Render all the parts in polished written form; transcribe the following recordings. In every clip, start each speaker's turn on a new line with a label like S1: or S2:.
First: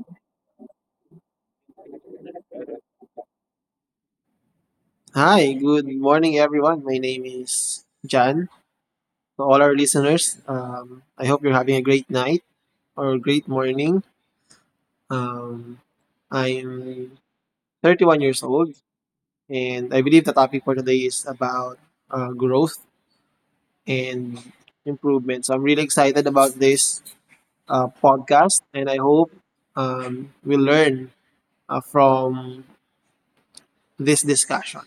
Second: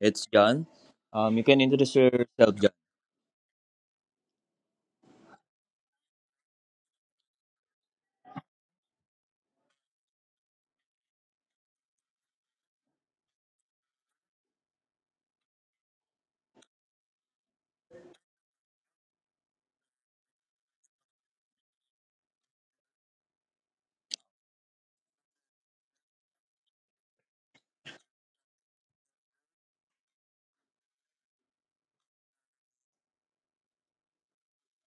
S1: It's John. You can introduce yourself, John.
S2: Hi, good morning, everyone. My name is Jan. To all our listeners, I hope you're having a great night or a great morning. Um, I'm 31 years old, and I believe the topic for today is about growth and improvement. So I'm really excited about this podcast, and I hope we learn from this discussion.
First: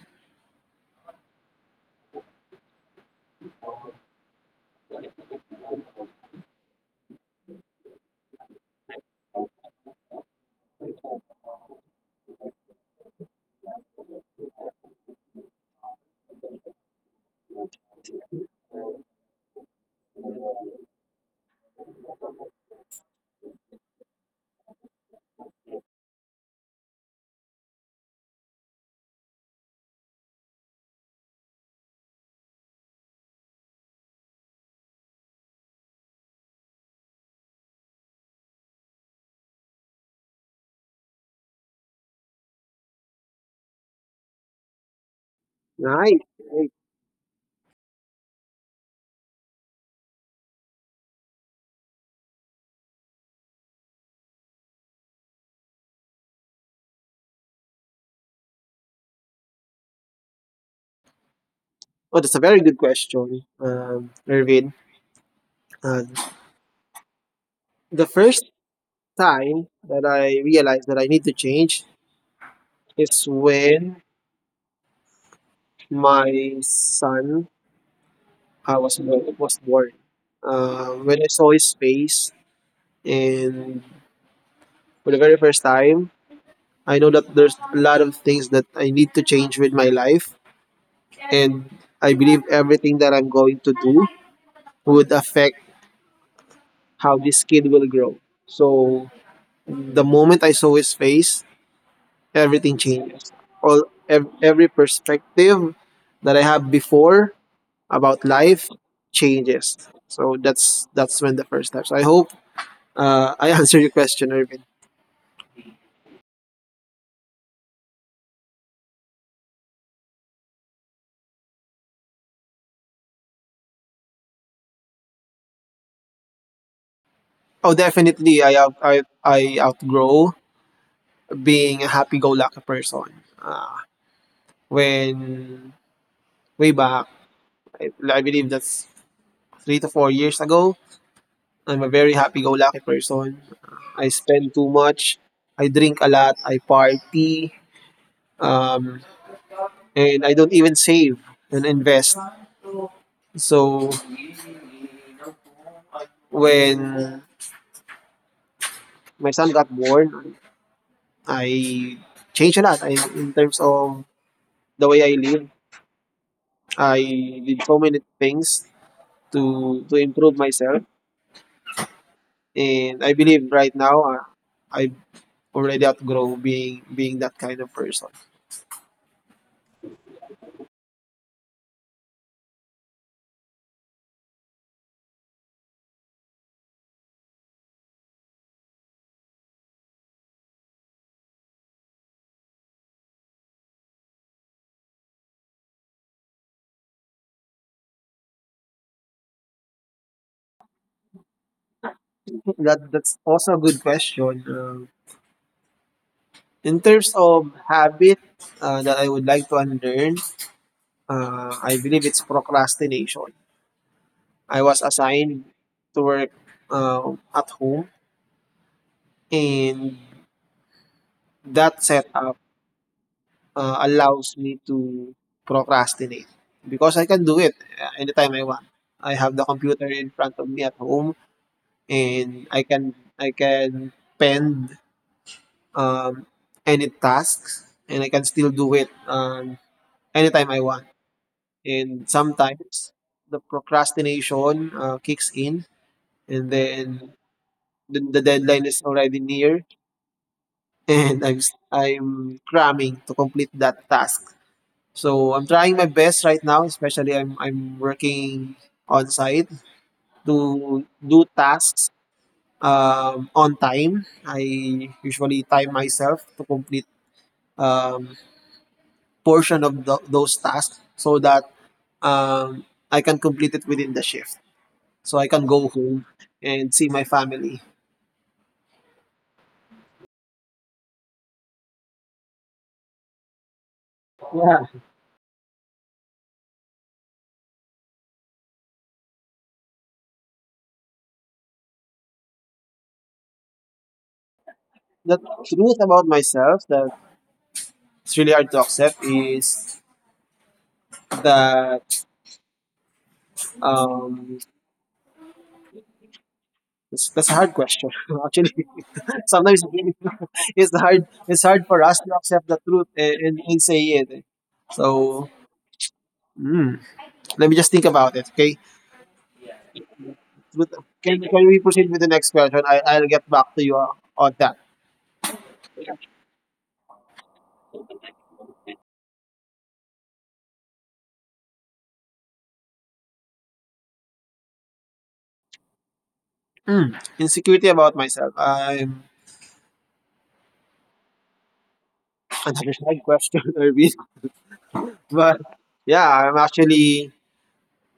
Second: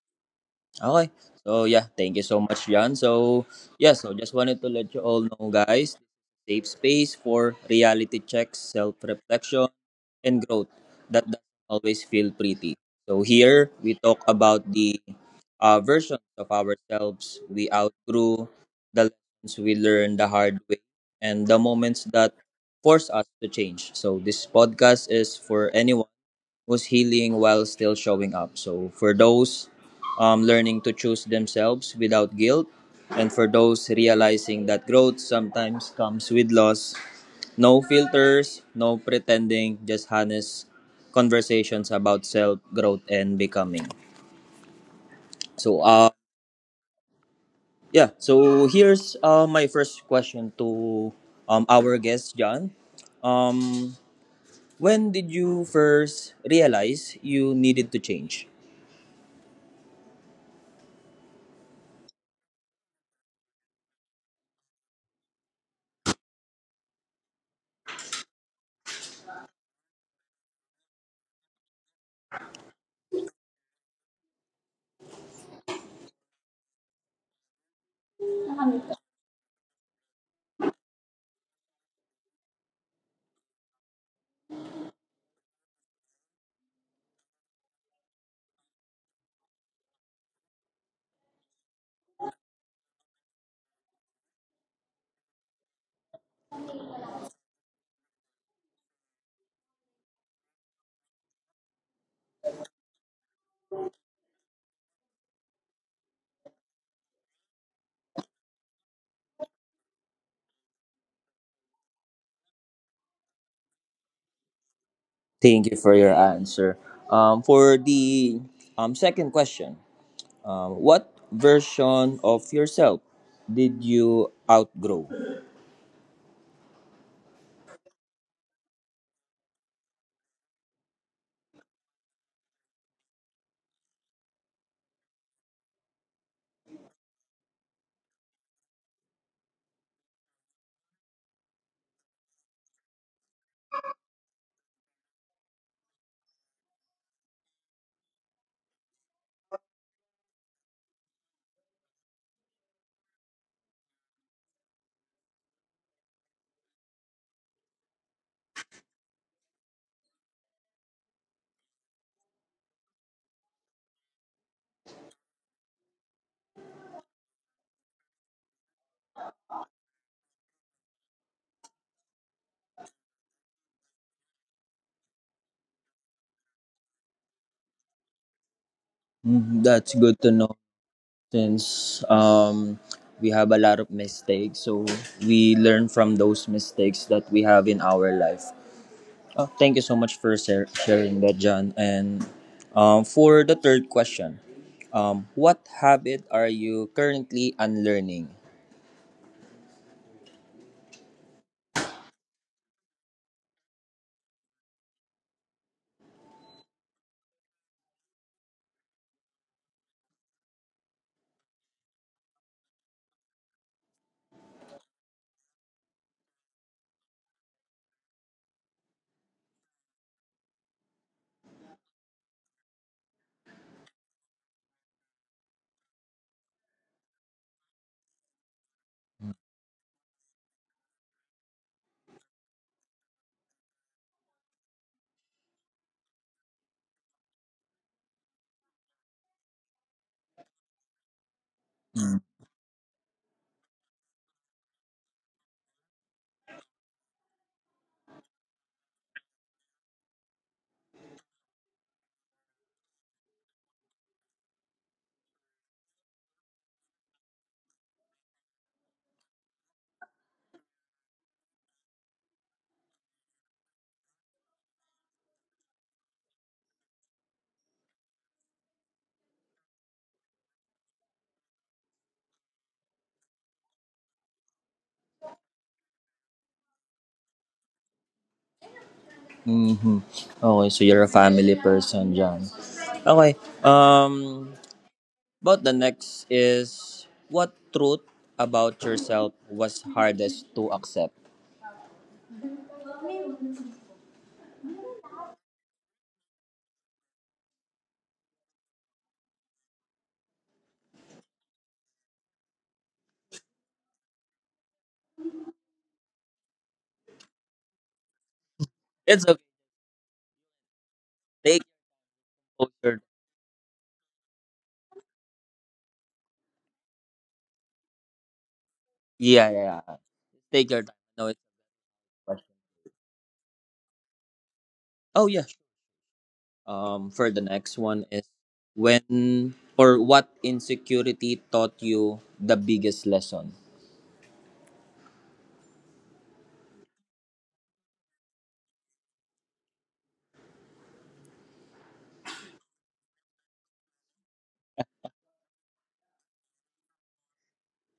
S1: Okay. Thank you so much, Jan. So just wanted to let you all know, guys, safe space for reality checks, self-reflection, and growth that doesn't always feel pretty. So here we talk about the versions of ourselves we outgrew, the lessons we learned the hard way, and the moments that force us to change. So this podcast is for anyone was healing while still showing up. So for those learning to choose themselves without guilt, and for those realizing that growth sometimes comes with loss, no filters, no pretending, just honest conversations about self growth and becoming. So uh
S2: Right. Right.
S1: yeah, so here's my first question to our guest John. Um when did you first realize you needed to change?
S2: Oh, that's a very good question, Irvin. Uh, the first time that I realized that I need to change is when my son was born. Was born. When I saw his face, and for the very first time, I know that there's a lot of things that I need to change with my life, and I believe everything that I'm going to do would affect how this kid will grow. So the moment I saw his face, everything changes. Every perspective that I have before about life changes. So that's when the first step. So I hope I answered your question, Irvin.
S1: Thank you for your answer. For the second question, what version of yourself did you outgrow?
S2: Oh, definitely. I outgrow being a happy-go-lucky person. Uh, when way back, I believe that's 3 to 4 years ago. I'm a very happy-go-lucky person. I spend too much. I drink a lot. I party. Um, and I don't even save and invest. So when my son got born, I changed a lot. I, in terms of the way I live, I did so many things to improve myself, and I believe right now I've already outgrown being that kind of person.
S1: Mm, that's good to know since we have a lot of mistakes. So we learn from those mistakes that we have in our life. Thank you so much for sharing that, John. And for the third question, what habit are you currently unlearning?
S2: That's also a good question. In terms of habit that I would like to unlearn, I believe it's procrastination. I was assigned to work at home, and that setup allows me to procrastinate because I can do it anytime I want. I have the computer in front of me at home, and I can pen um, any tasks, and I can still do it anytime I want. And
S1: Hmm.
S2: sometimes the procrastination kicks in, and then the deadline is already near, and I'm cramming to complete that task. So I'm trying my best right now, especially I'm working on site to do tasks on time. I usually time myself to complete um, portion of those tasks so that um, I can complete it within the shift. So I can go home and see my family.
S1: Mm-hmm. Okay, so you're a family person, John. Okay. Um,
S2: Yeah.
S1: about the next is what truth about yourself was hardest to accept?
S2: The truth about myself that it's really hard to accept is that um, it's, that's a hard question, actually.
S1: It's okay.
S2: Sometimes it really- it's hard. It's
S1: Take
S2: hard for us to accept the truth
S1: your
S2: and say it. Eh. So mm, let me just think about it. Okay.
S1: yeah, yeah, yeah. Take
S2: With-
S1: your time.
S2: Can,
S1: No, it's
S2: can we proceed with the next
S1: a question.
S2: question? I'll get back to you on that.
S1: Oh yeah, sure. For the next one is when or what insecurity taught you the biggest lesson?
S2: Mm, insecurity about myself. I'm another hard question, Irvin. But yeah, I'm actually.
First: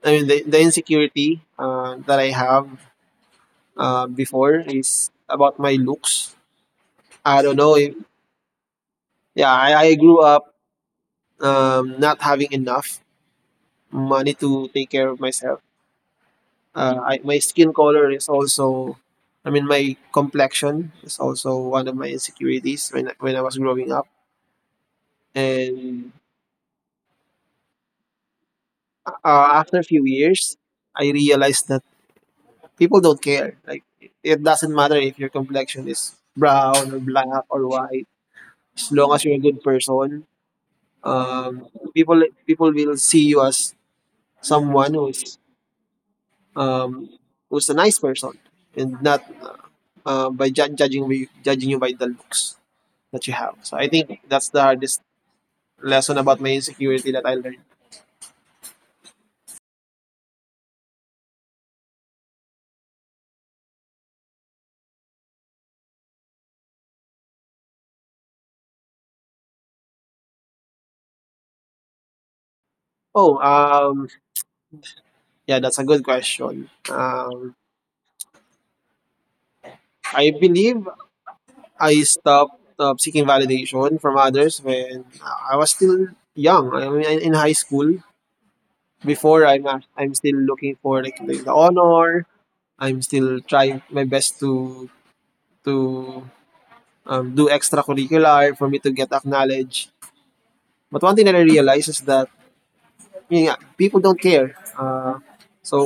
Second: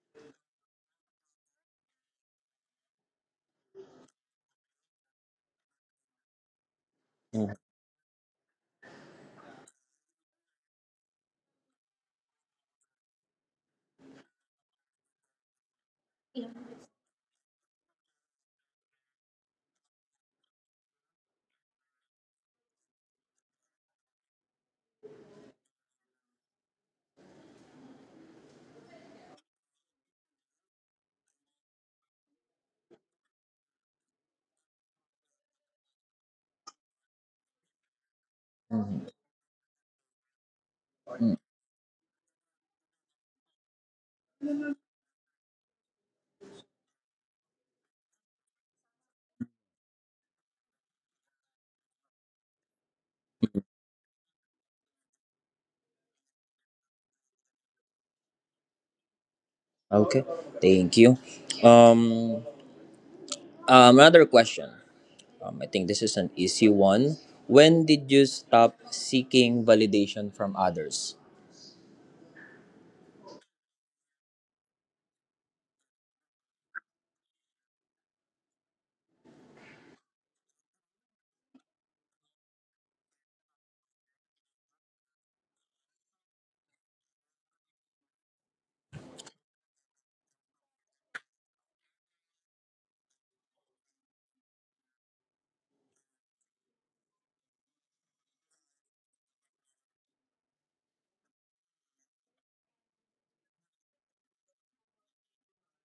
S2: I mean, the insecurity that I have before is about my looks. I
S1: Mhm.
S2: don't know if yeah, I grew up not having enough money to take care of myself. My skin color is also, I mean, my complexion is also one of my insecurities when I was growing up. And after a few years, I realized that people don't care. Like it doesn't matter if your complexion is brown or black or white, as
S1: Mhm.
S2: long as you're a good person.
S1: Mm.
S2: Um, people will see you as someone who's um, was a nice person and not by judging you by the looks that you have. So I think that's the hardest lesson about my insecurity that I learned.
S1: Okay. Thank you. Um, Another question. I think this is an easy one. When did you stop seeking validation from others?
S2: Oh, yeah, that's a good question. I believe I stopped seeking validation from others when I was still young. I mean, in high school. I'm still looking for like the honor. I'm still trying my best to do extracurricular for me to get acknowledged. But one thing that I realized is that yun nga, people don't care. So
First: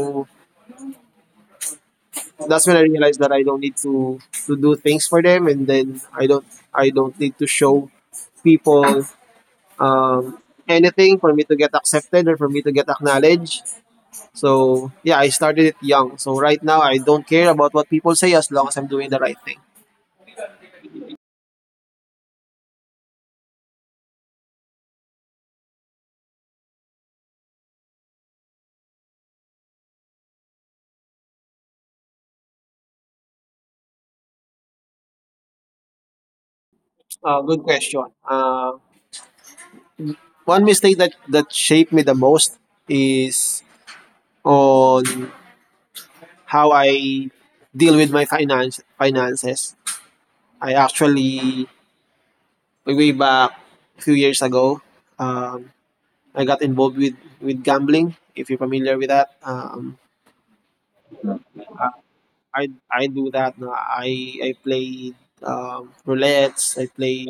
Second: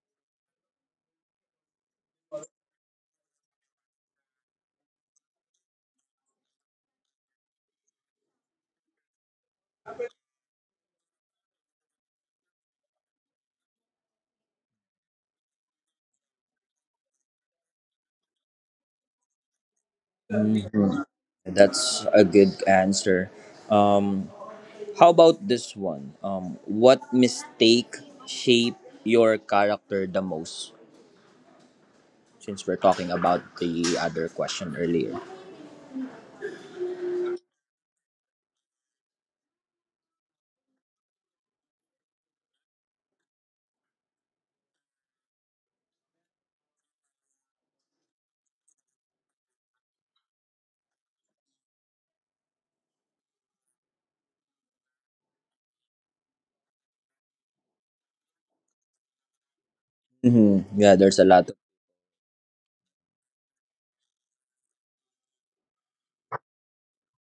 S2: that's when I realized that I don't need to do things for them, and then I don't need to show people um, anything for me to get accepted or for me to get acknowledged. So yeah, I started it young. So right now I don't care about what people say as long as I'm doing the right thing.
S1: Hmm. That's a good answer. Um, how about this one? What mistake shaped your character the most? Since we're talking about the other question earlier.
S2: Good question. One mistake that shaped me the most is on how I deal with my finances. I actually way back a few years ago, um, I got involved with gambling. If you're familiar with that,
S1: Hmm, yeah, there's a lot. Of,
S2: I do that. Na I played roulettes. I play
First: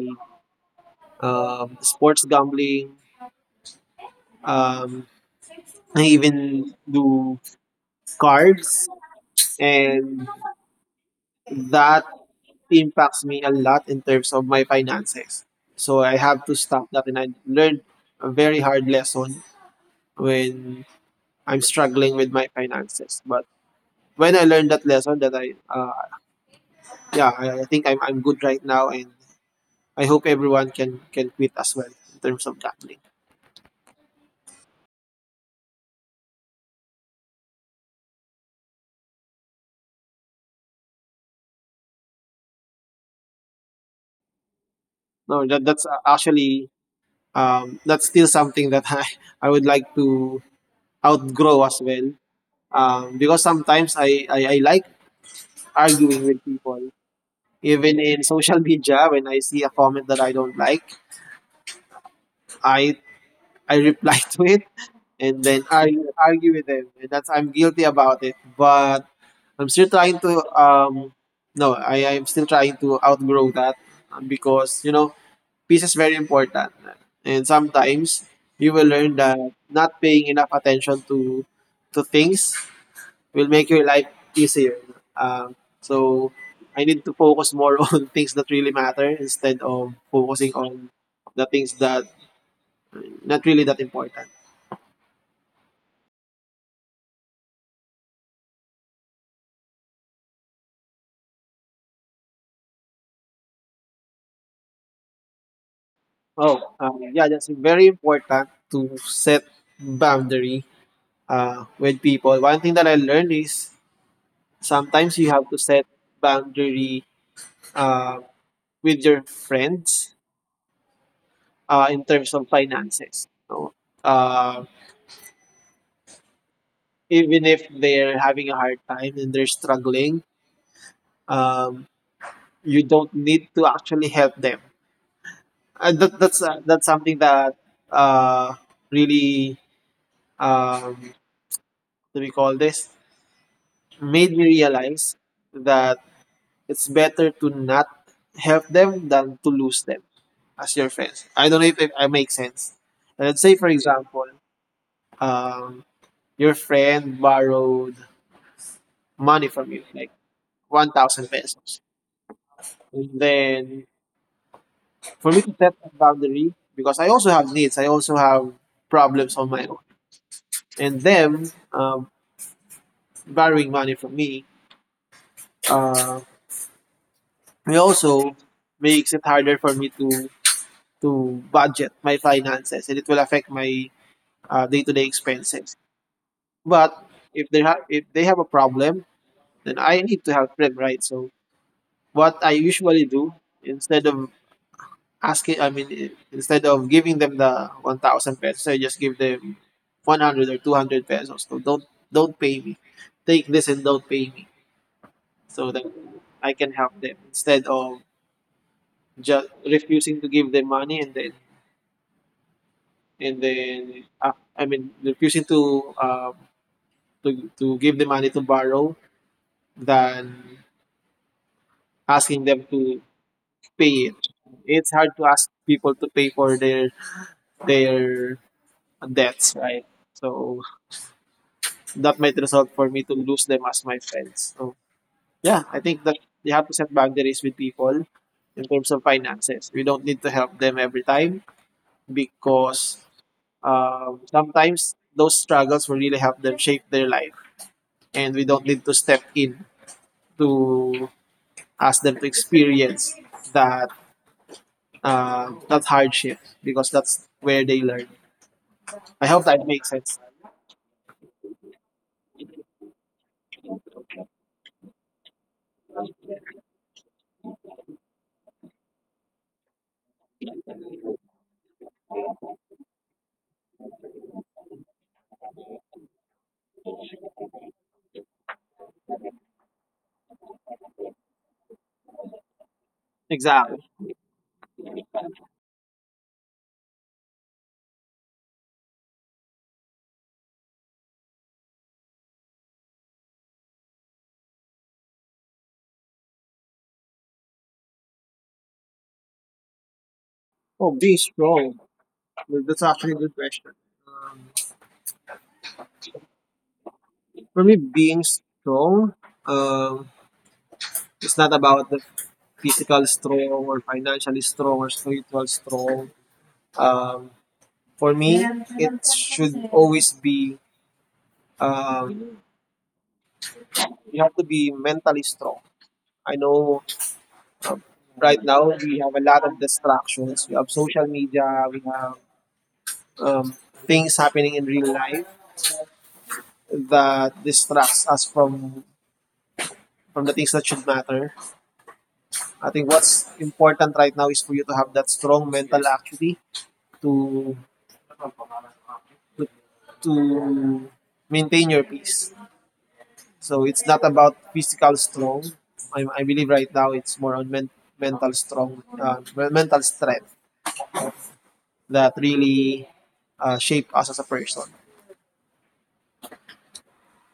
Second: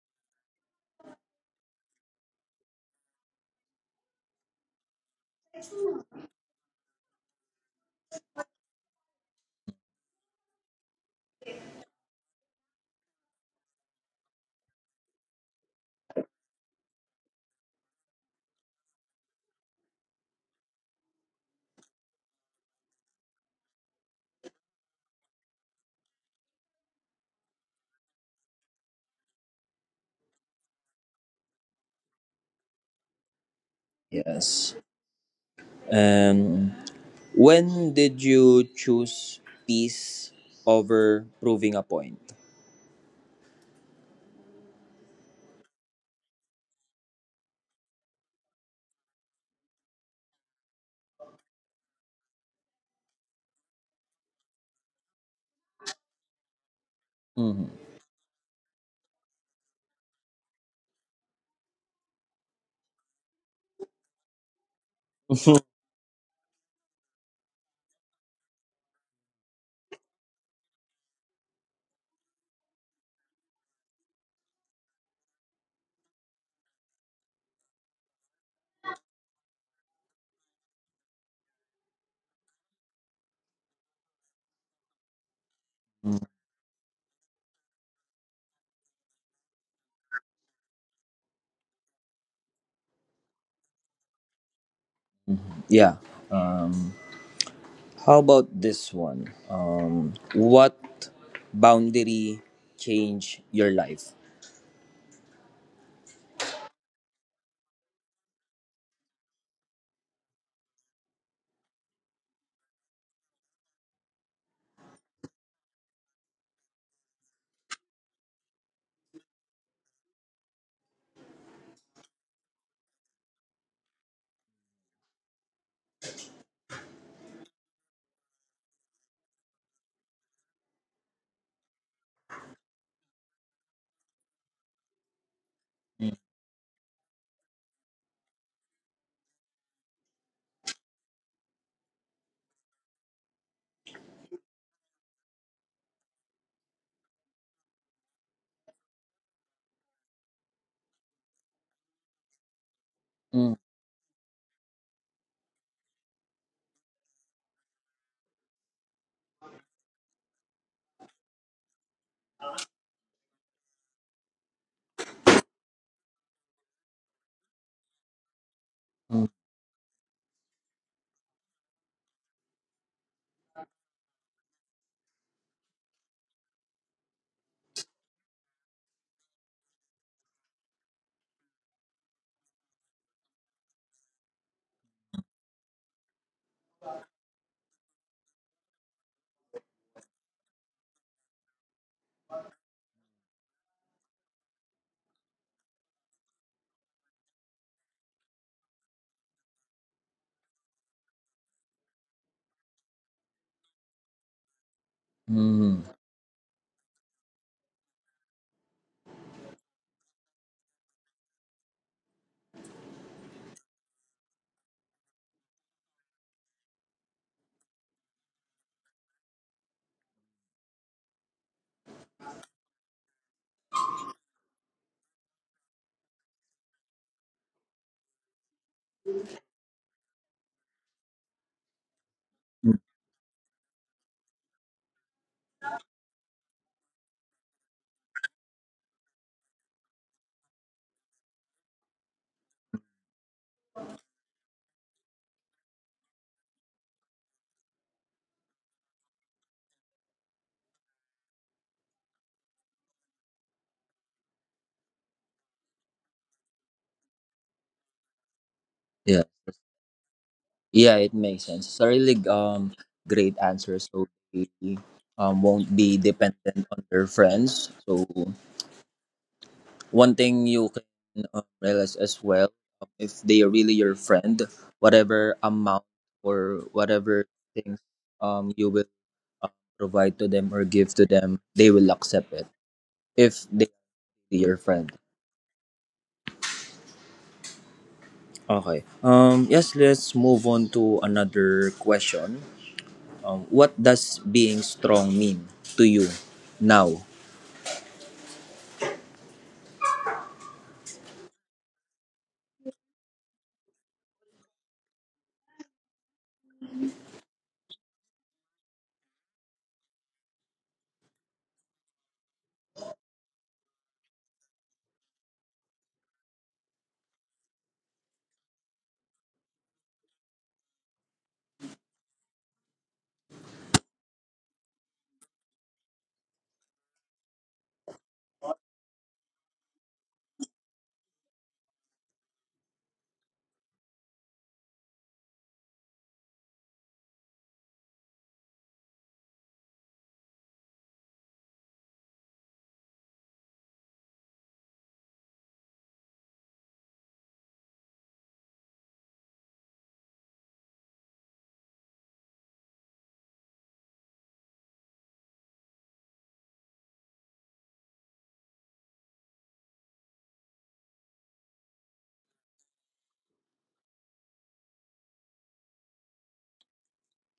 S2: sports gambling. Um, I even do cards, and that impacts me a lot in terms of my finances. So I have to stop that and I learned a very hard lesson when I'm struggling with my finances. But when I learned that lesson that I yeah, I think I'm good right now and I hope everyone can quit as well in terms of gambling.
S1: yes. Um, when did you choose peace over proving a point?
S2: No, that's actually that's still something that I would like to outgrow as well. Because sometimes I like arguing with people.
S1: Hmm.
S2: Even in social media, when I see a comment that I don't like, I I reply to it and then argue with them, and that's I'm guilty about it. But I'm still trying to no, I'm still trying to outgrow that because you know peace is very important, and sometimes you will learn that not paying enough attention to things will make your life easier. Um, so I need to focus more on things that really matter instead of focusing on the things that not really that important.
S1: Yeah. How about this one? What boundary change your life?
S2: Oh, yeah, that's very important to set boundary with people. One thing that I learned is sometimes you have to set boundary uh, with your friends in terms of finances. So, uh, even if they're having a hard time and they're struggling, um, you don't need to actually help them. And
S1: Mm,
S2: that's that's something that uh, really what do we call this made me realize that it's better to not help them than to lose them as your friends. I don't know if it, I make sense. Let's
S1: mm,
S2: say, for example, um, your friend borrowed money from you, like 1,000 pesos. And then for me to set a boundary because I also have needs. I also have problems on my own, and them borrowing money from me, uh, it also makes it harder for me to budget my finances, and it will affect my day-to-day expenses. But if they have a problem, then I need to help them, right? So what I usually do instead of asking I mean I- instead of giving them the 1000 pesos, I just give them 100 or 200 pesos. So don't pay me, take this and don't pay me, so
S1: mm,
S2: that I can help them instead of just refusing to give them money, and then refusing to to give the money to borrow, than asking them to pay it. It's hard to ask people to pay for their debts, right? So that might
S1: mm.
S2: result for me to lose them as my friends. So yeah, I think that you have to set boundaries with people in terms of finances. We don't need to help them every time because sometimes those struggles will really help them shape their life, and we don't need to step in to ask them to experience that that hardship because that's where they learn.
S1: Yeah,
S2: I hope that makes sense.
S1: yeah, it makes sense. It's a really great answer. So they won't be dependent on their friends. So one thing you can realize as well, if they are really your friend, whatever amount or whatever things you will uh, provide to them or give to them, they will accept it. If they
S2: Exactly.
S1: be your friend. Okay. Yes, let's move on to another question. What does being strong mean to you now?
S2: Oh, be strong. Well, that's actually a good question. Um, For me, being strong um, it's not about the physical strong or financially strong or spiritual strong. Um, for me, it should always be um, you have to be mentally strong. I know right now we have a lot of distractions. We have social media. We have um, things happening in real life that distracts us from the things that should matter. I think what's important right now is for you to have that strong mental acuity to to, to maintain your peace. So it's not about physical strong. I believe right now it's more on mental strong, mental strength that really shape us as a person.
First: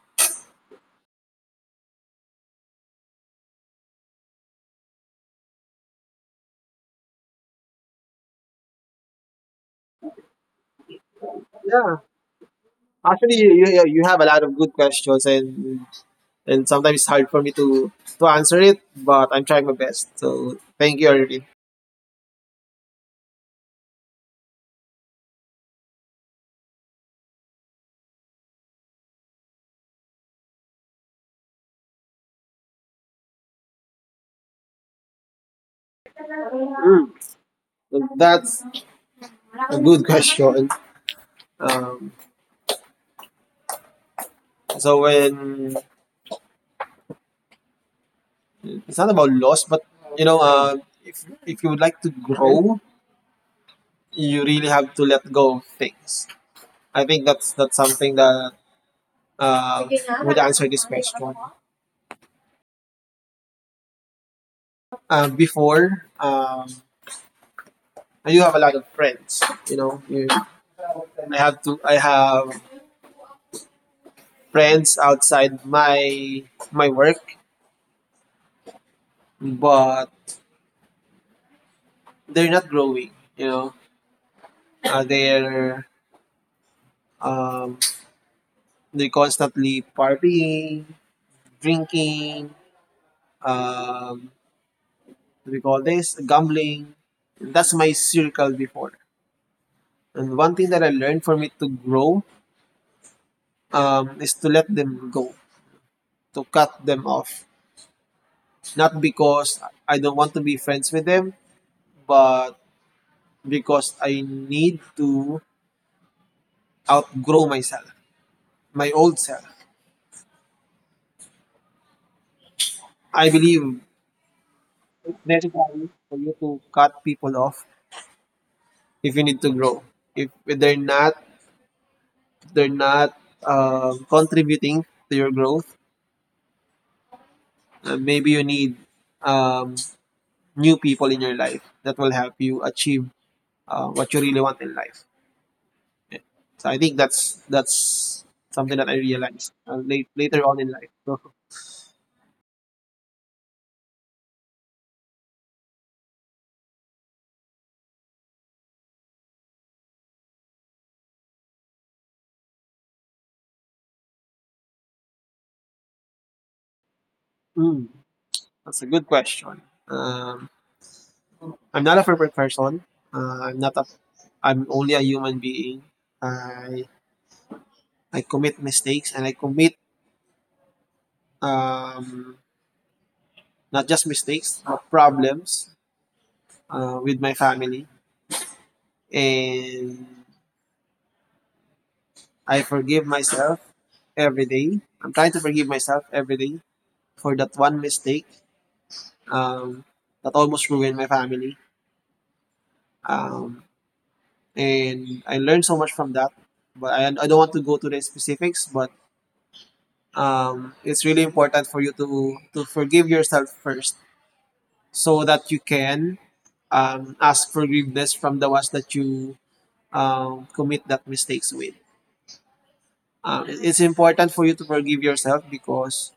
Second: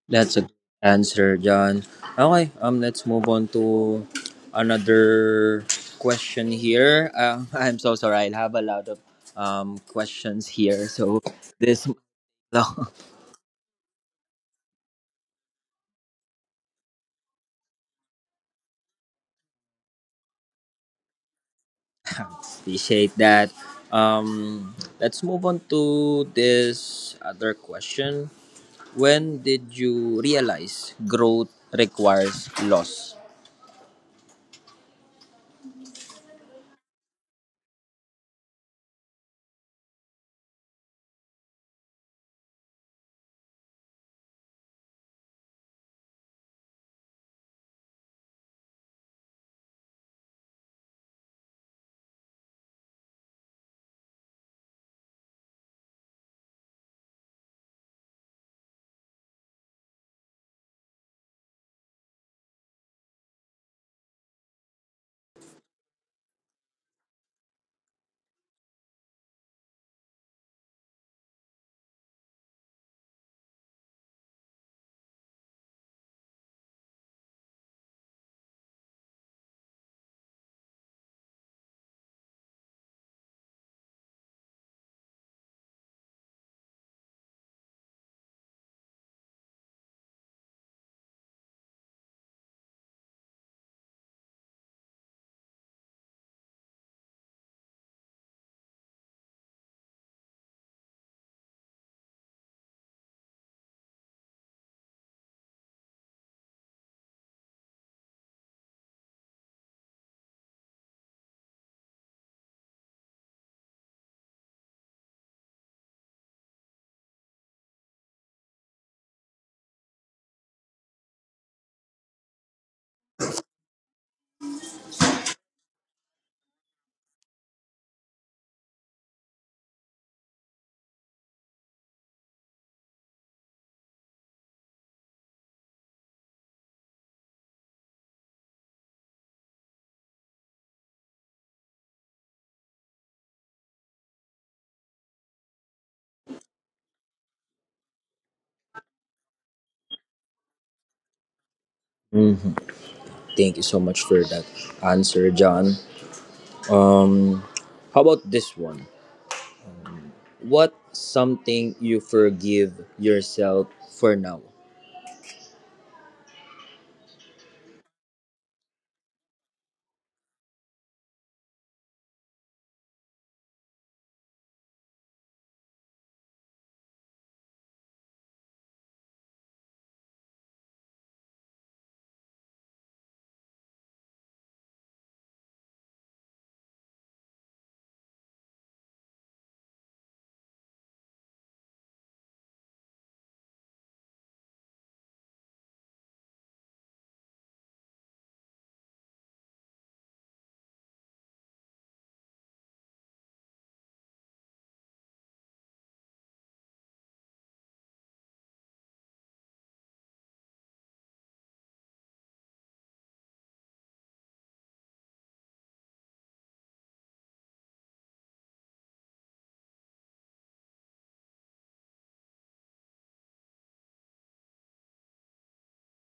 S1: That's a good answer, John. Okay, let's move on to another question here. I'm so sorry. I have a lot of questions here. So this
S2: Yeah,
S1: long.
S2: actually, you have a lot of good questions, and sometimes it's hard for me to answer it, but I'm trying my best. So thank you already.
S1: Appreciate that. Let's move on to this other question. When did you realize growth requires loss?
S2: Mm, that's a good question. Um, so when it's not about loss, but you know, uh, if you would like to grow, you really have to let go of things. I think that's something that uh, would answer this question. Before, I do have a lot of friends. You know, you, I have to. I have friends outside my work, but they're not growing. You know, uh, they're um, they're constantly partying, drinking, um, we call this gambling. That's my circle before. And one thing that I learned from it to grow, is to let them go, to cut them off. Not because I don't want to be friends with them, but because I need to outgrow myself, my old self. I believe it's necessary for you to cut people off if you need to grow. If they're not, they're not contributing to your growth. Maybe you need um, new people in your life that will help you achieve what you really want in life. So I think that's something that I realized late, later on in life. So,
S1: Thank you so much for that answer, John. How about this one? What something you forgive yourself for now?
S2: mm, that's a good question. Um, I'm not a perfect person. I'm not a. I'm only a human being. I I commit mistakes and I commit um, not just mistakes but problems with my family, and I forgive myself every day. I'm trying to forgive myself every day for that one mistake um, that almost ruined my family. Um, and I learned so much from that. But I don't want to go to the specifics, but it's really important for you to forgive yourself first so that you can ask forgiveness from the ones that you commit that mistakes with. It's important for you to forgive yourself because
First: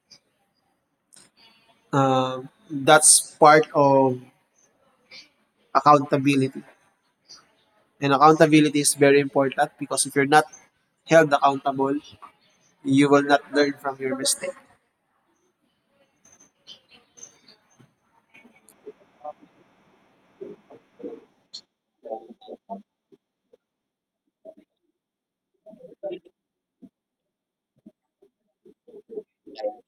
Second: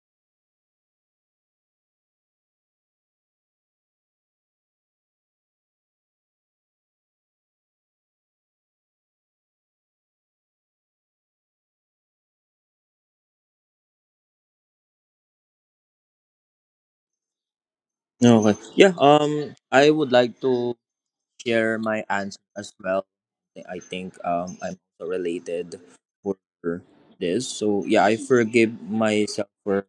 S2: that's part of accountability. And accountability is very important because if you're not held accountable, you will not learn from your mistake.
S1: Okay, yeah. I would like to share my answer as well. I think I'm also related for this. So yeah, I forgive myself for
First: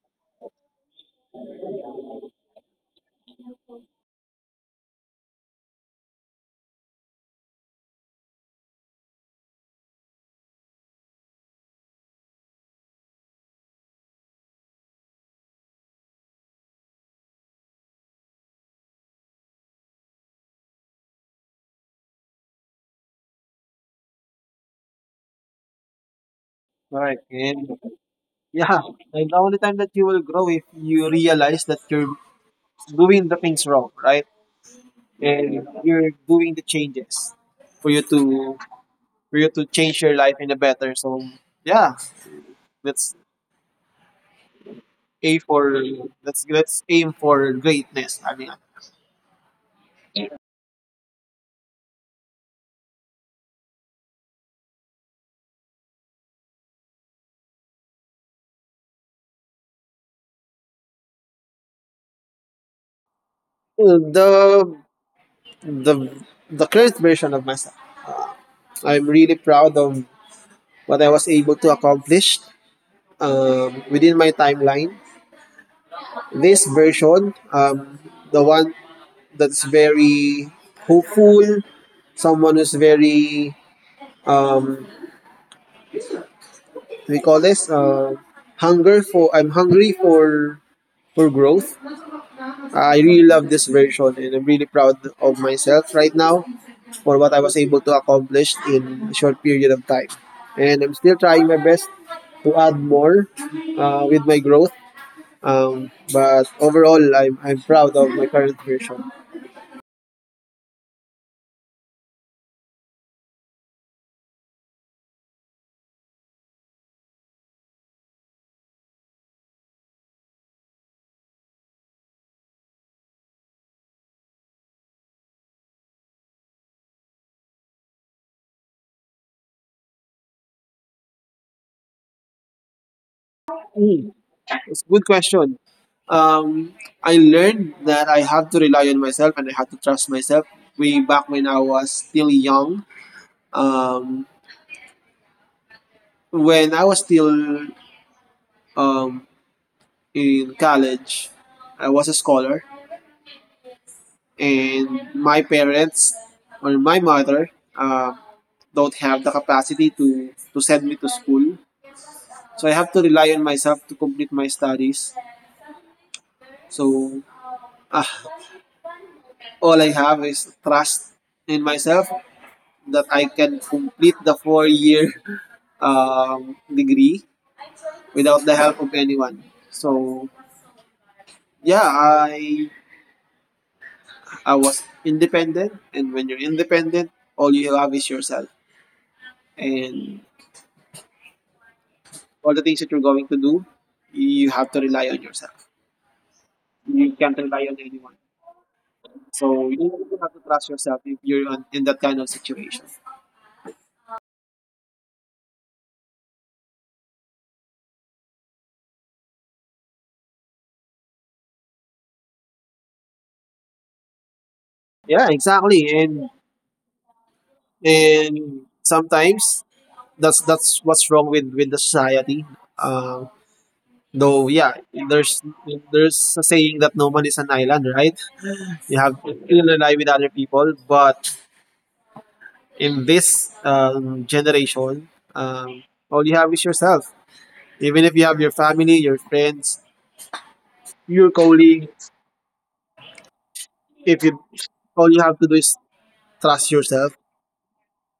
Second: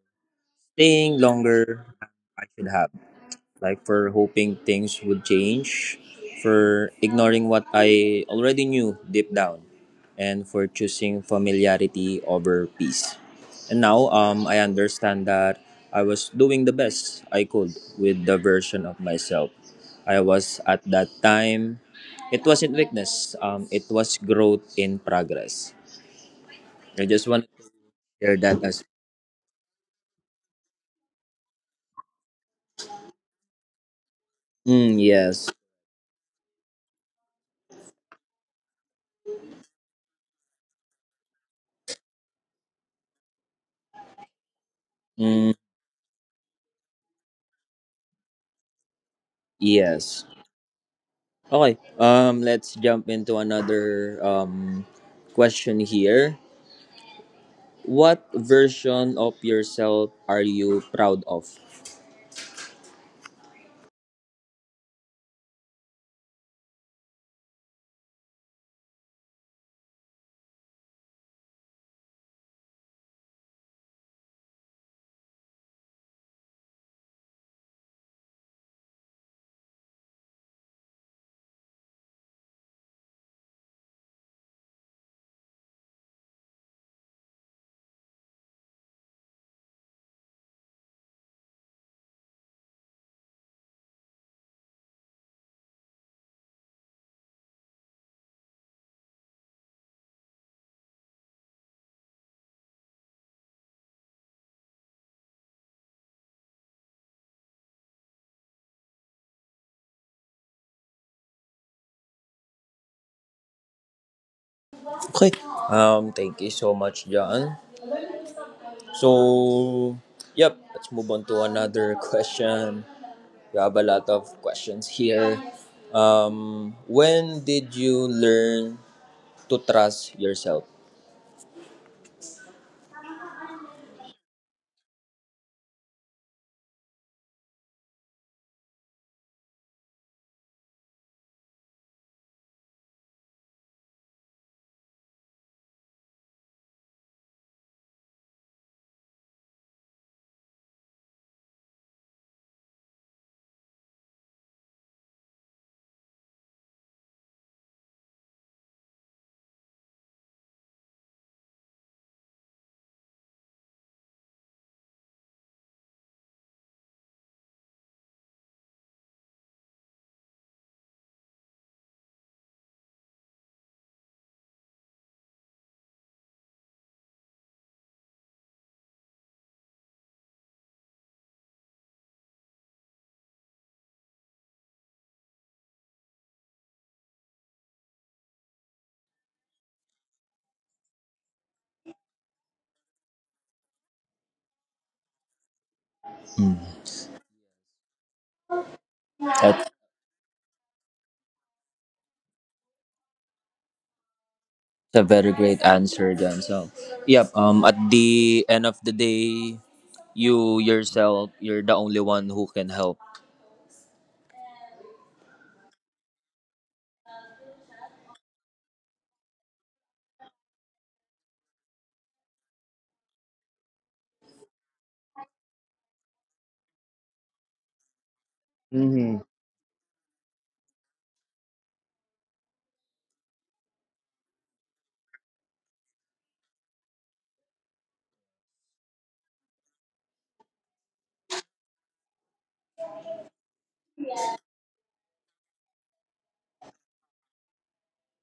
S1: staying longer than I should have, like for hoping things would change, for ignoring what I already knew deep down, and for choosing familiarity over peace. And now I understand that I was doing the best I could with the version of myself I was at that time. It wasn't weakness, it was growth in progress. I
S2: Correct.
S1: just want to
S2: And
S1: share that
S2: yeah,
S1: as
S2: and the only time that you will grow if you realize that you're doing the things wrong, right?
S1: mm, yes,
S2: And you're doing the changes for you to, for you to change your life in a better. So yeah, let's aim
S1: mm,
S2: for, let's aim for greatness. I mean,
S1: yes. Okay. Let's jump into another question here. What version of yourself are you proud of?
S2: the the the current version of myself. I'm really proud of what I was able to accomplish within my timeline. This version, the one that's very hopeful, someone who's very um, we call this hunger for. I'm hungry for growth. I really love this version, and I'm really proud of myself right now for what I was able to accomplish in a short period of time. And I'm still trying my best to add more with my growth. But overall, I'm proud of my current version.
S1: Okay. Thank you so much, John. So, yep. Let's move on to another question. We have a lot of questions here. When did you learn to trust yourself?
S2: It's a good question. Um, I learned that I have to rely on myself and I had to trust myself way back when I was still young. Um, when I was still um, in college, I was a scholar, and my parents or my mother uh, don't have the capacity to send me to school. So I have to rely on myself to complete my studies. So, ah, all I have is trust in myself that I can complete the four-year degree without the help of anyone. So yeah, I was independent, and when you're independent, all you have is yourself, and all the things that you're going to do, you have to rely on yourself.
S1: Hmm.
S2: You can't rely on anyone. So
S1: That
S2: you really have to trust yourself if you're on, in that kind of situation.
S1: it's a very great answer, John. So, yep. At the end of the day, you yourself, you're the only one who can help.
S2: Yeah, exactly, and sometimes that's what's wrong with the society. Um, though, yeah, there's there's a saying that no man is an island, right? You have to still rely with other people, but in this generation, um, all you have is yourself. Even if you have your family, your friends, your colleague, if you, all you have to do is trust yourself,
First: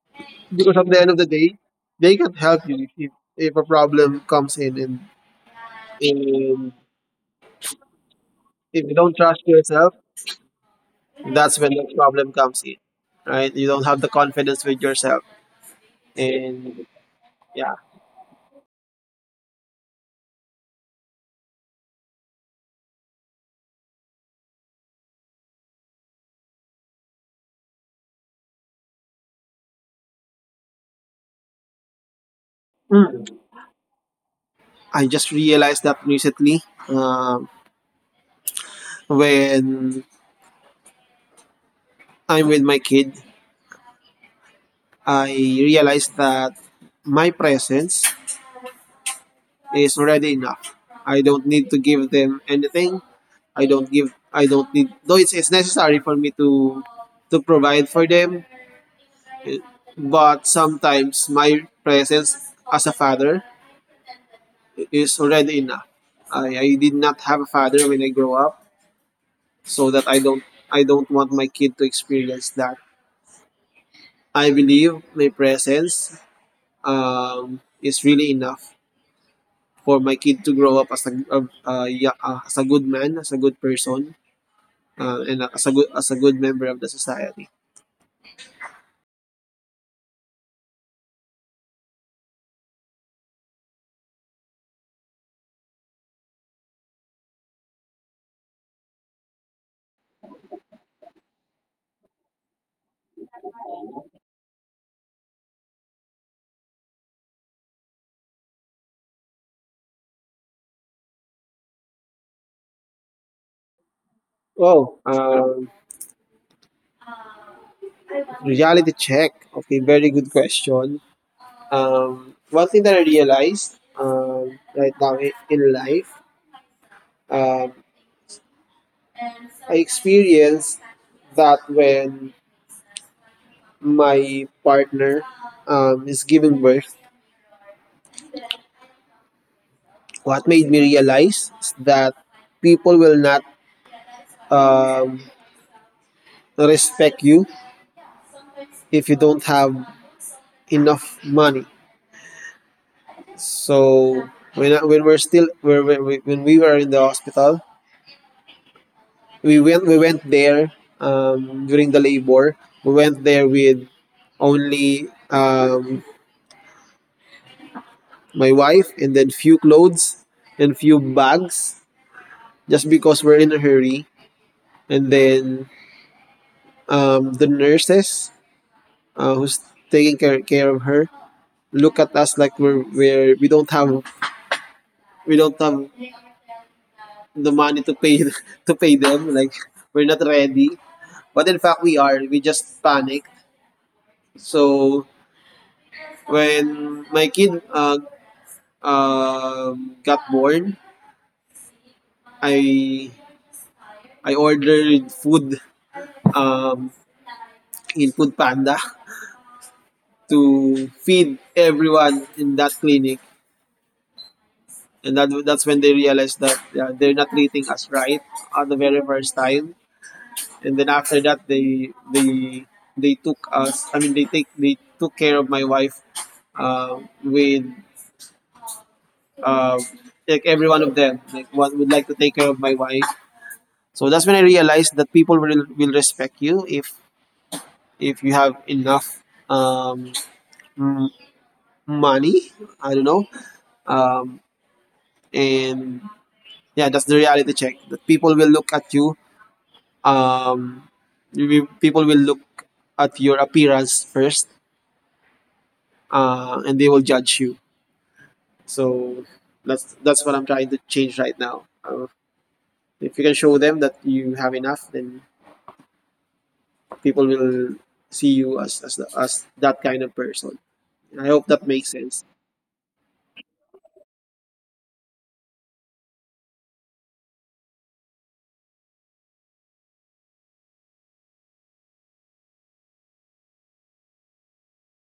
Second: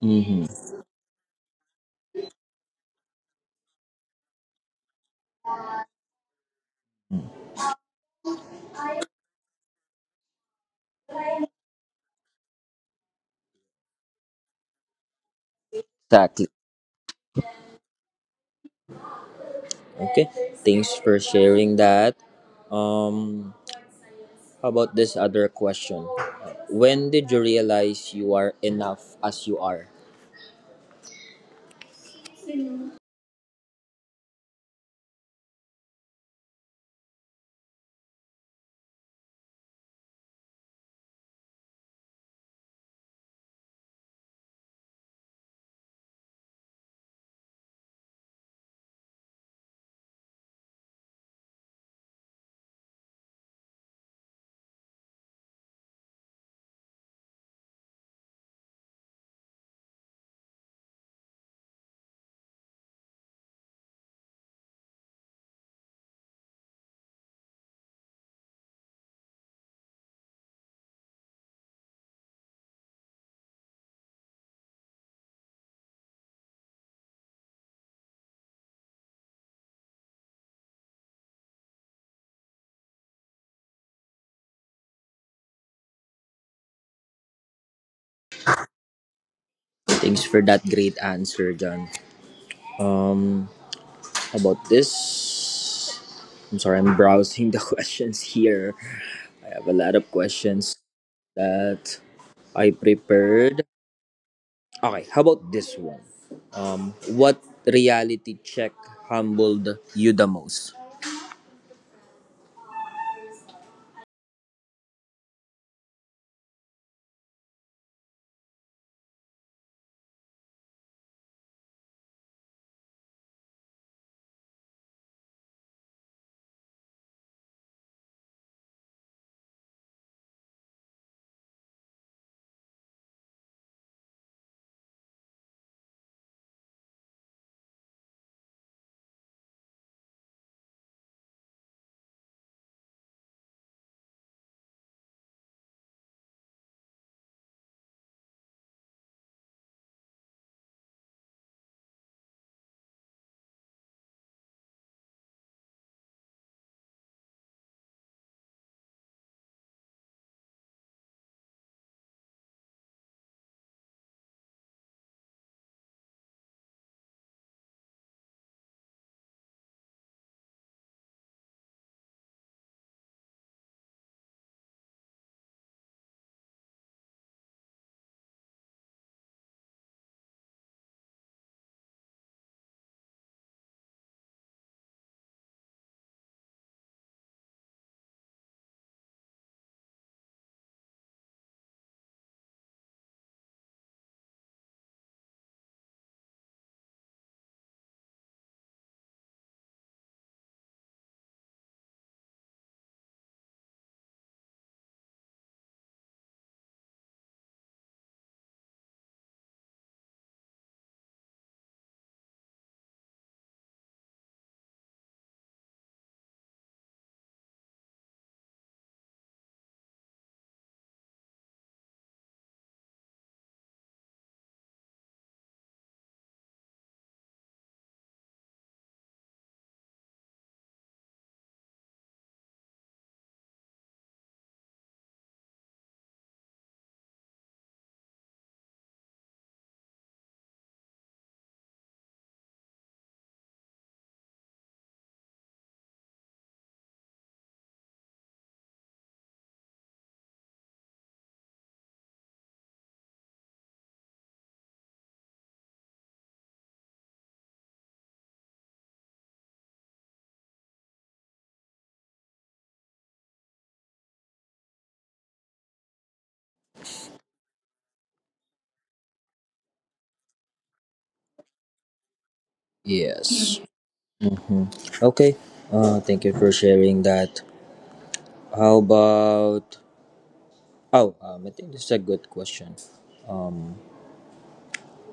S1: Mm-hmm.
S2: because at the end of the day, they can help you if a problem comes in. And if you don't trust yourself, that's when the problem comes in, right? You don't have the confidence with yourself,
S1: Exactly.
S2: and yeah.
S1: Okay. Thanks for sharing that. Um, how about this other question? When did you realize you are enough as you are?
S2: Mm. I just realized that recently um, when I'm with my kid. I realized that my presence is already enough. I don't need to give them anything. I don't give. I don't need. Though it's necessary for me to provide for them, eh, but sometimes my presence as a father is already enough. I did not have a father when I grow up, so that I don't, I don't want my kid to experience that. I believe my presence is really enough for my kid to grow up as a good man, as a good person, and as a good, as a good member of the society.
S1: Thanks for that great answer, John. Um, how about this? I'm sorry, I'm browsing the questions here. I have a lot of questions that I prepared. Okay, how about this one? What reality check humbled you the most?
S2: Oh, reality check. Okay, very good question. One thing that I realized right now in life um. I experienced that when my partner is giving birth. What made me realize is that people will not um, respect you if you don't have enough money. So when I- when we're still when we were in the hospital, we went there during the labor. We went there with only my wife and then few clothes and few bags just because we're in a hurry. And then the nurses who's taking care of her look at us like we don't have, we don't have the money to pay to pay them like we're not ready, but in fact we are, we just panic. So when my kid got born, i I ordered food um, in food panda to feed everyone in that clinic, and that's when they realize that yeah, they're not treating us right at the very first time. And then after that they took us, I mean they took care of my wife with uh, like every one of them like one would like to take care of my wife. So that's when I realized that people will respect you if you have enough um m- money, I don't know. um and yeah, that's the reality check, that people will look at you, um, people will look at your appearance first, and they will judge you. So that's what I'm trying to change right now. If you can show them that you have enough, then people will see you as as that kind of person. I hope that makes sense.
S1: Yes. Okay. Thank you for sharing that. How about? Oh, I think this is a good question.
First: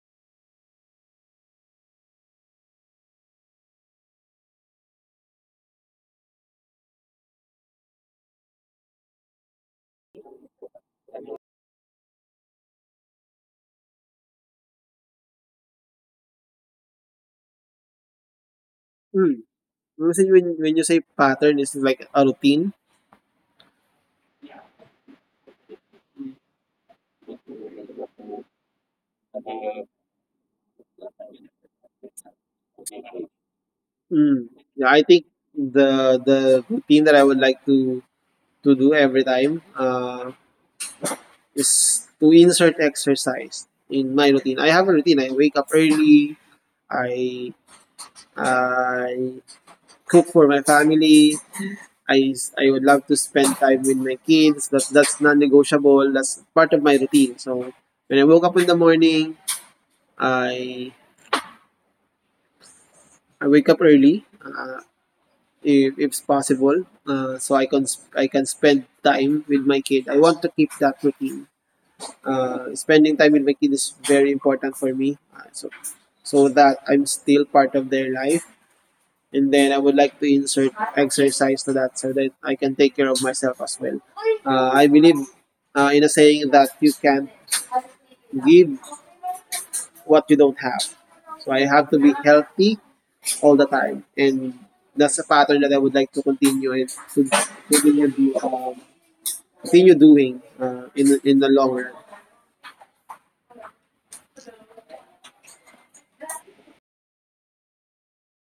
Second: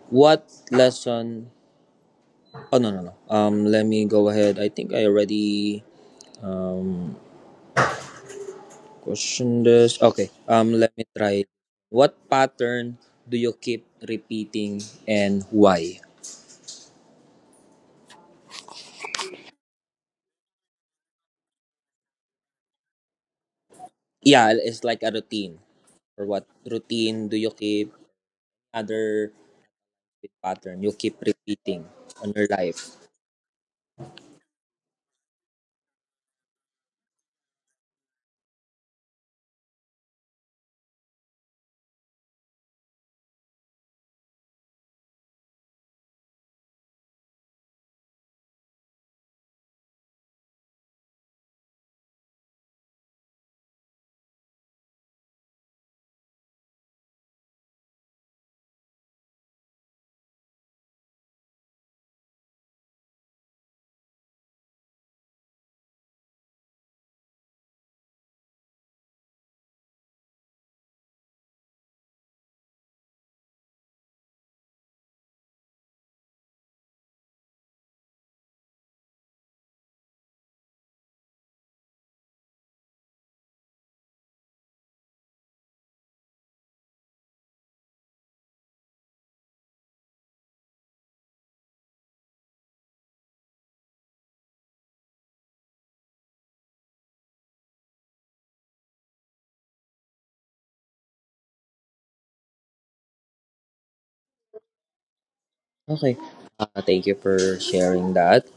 S1: What lesson? Oh no no no. Let me go ahead. I think I already questioned this. Okay. Let me try. What pattern do you keep repeating and why?
S2: Mm. When you say pattern, this is like a routine?
S1: Yeah, it's like a routine. Or what routine do you keep? Other pattern you keep repeating on your life.
S2: Mm. Yeah, I think the routine that I would like to do every time. Is to insert exercise in my routine. I have a routine. I wake up early. I I cook for my family. I would love to spend time with my kids. That's non-negotiable. That's part of my routine. So when I woke up in the morning, I I wake up early. If it's possible, so I can I can spend time with my kid. I want to keep that routine. Uh, spending time with my kid is very important for me. So, so that I'm still part of their life. And then I would like to insert exercise to that so that I can take care of myself as well. I believe in a saying that you can give what you don't have. So I have to be healthy all the time. And that's a pattern that I would like to continue and to continue, do, um, continue doing in the long run.
S1: Okay. Thank you for sharing that.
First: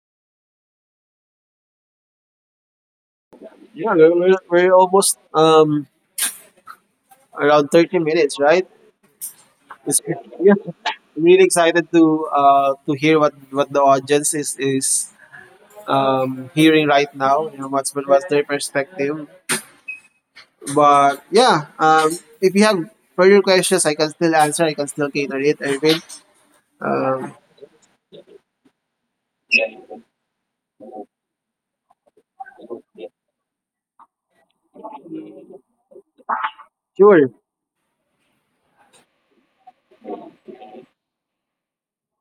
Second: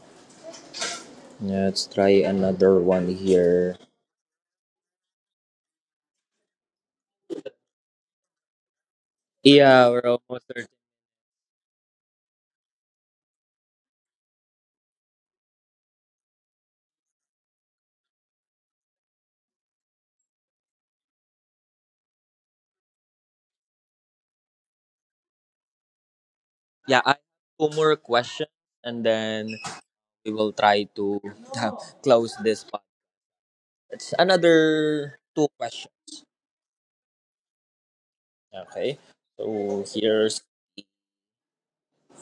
S1: Let's try another one here.
S2: Yeah, we're almost around 30 minutes, right?
S1: Yeah,
S2: It's,
S1: we're almost
S2: yeah,
S1: 30.
S2: I'm really excited to hear what the audience is hearing right now. You know, what's what was their perspective? But yeah, if you have further questions, I can still answer. I can still cater it. Irvin,
S1: Yeah, I have
S2: um,
S1: two more questions and then we will try to close this part. It's another two questions.
S2: sure.
S1: Okay. So here's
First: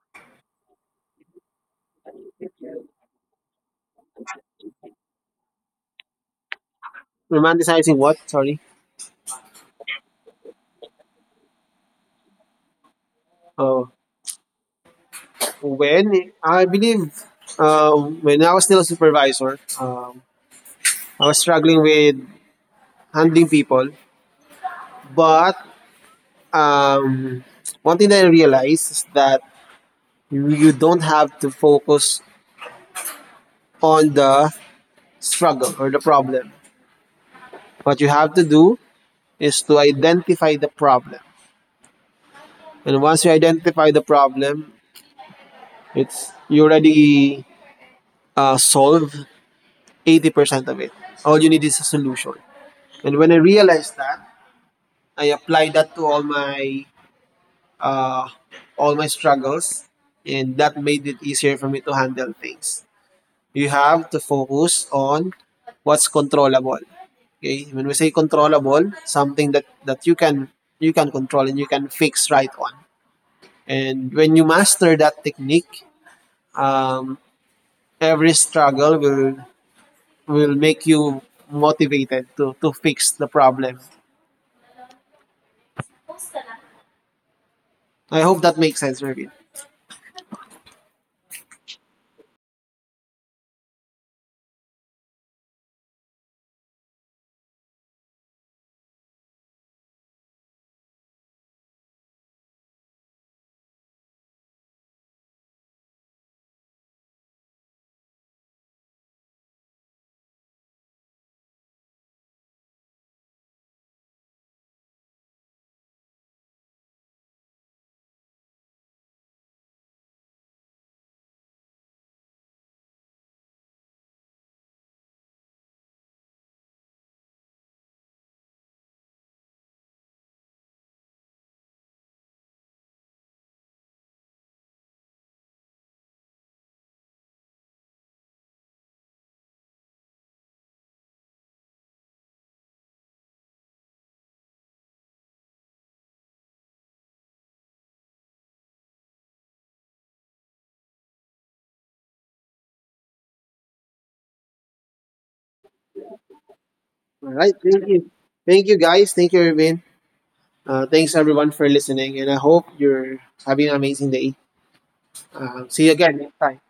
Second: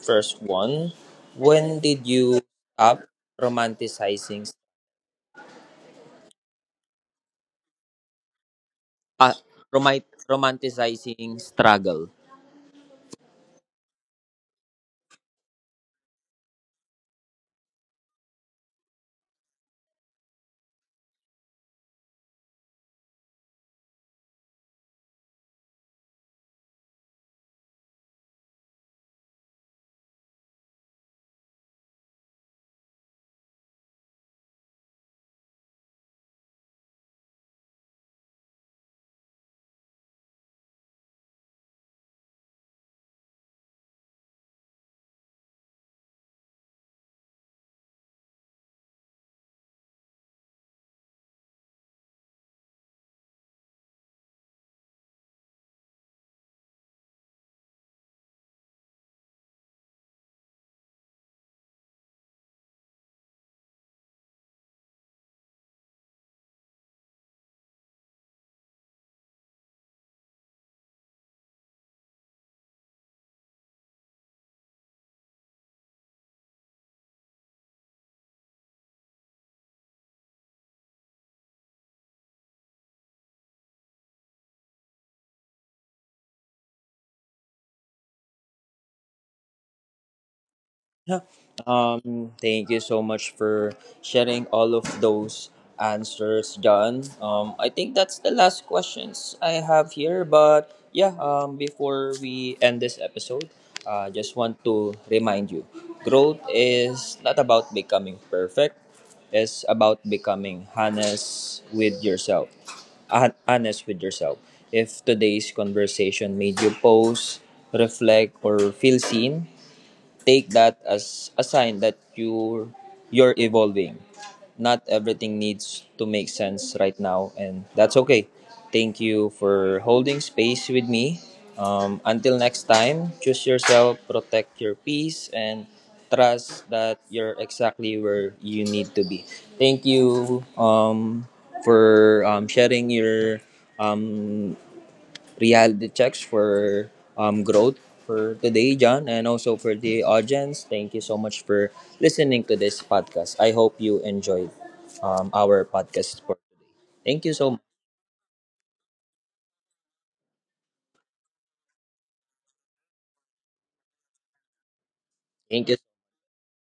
S1: first one. When did you stop romanticizing?
S2: Romanticizing what? Sorry.
S1: Ah, romanticizing struggle.
S2: Oh, when I believe when I was still a supervisor, I was struggling with handling people, but um, one thing that I realized is that you don't have to focus on the struggle or the problem. What you have to do is to identify the problem. And once you identify the problem, it's you already solve 80% of it. All you need is a solution. And when I realized that, I applied that to uh, all my struggles, and that made it easier for me to handle things. You have to focus on what's controllable. Okay, when we say controllable, something that you can, you can control and you can fix right on. And when you master that technique, um, every struggle will make you motivated to fix the problem. I hope that makes sense, Irvin.
S1: Yeah. Thank you so much for sharing all of those answers, John. I think that's the last questions I have here. But yeah, before we end this episode, I just want to remind you growth is not about becoming perfect, it's about becoming honest with yourself. Honest with yourself. If today's conversation made you pause, reflect, or feel seen, take that as a sign that you're evolving. Not everything needs to make sense right now, and that's okay. Thank you for holding space with me. Until next time, choose yourself, protect your peace, and trust that you're exactly where you need to be. Thank you for sharing your um, reality checks for growth for today, John, and also for the audience. Thank you so much for listening to this podcast. I hope you enjoyed our podcast. Thank you
S2: All right,
S1: so much.
S2: thank you guys, thank you, Irvin. Thanks everyone for listening, and I hope you're having an amazing day.
S1: Thank you. So
S2: See you again next time.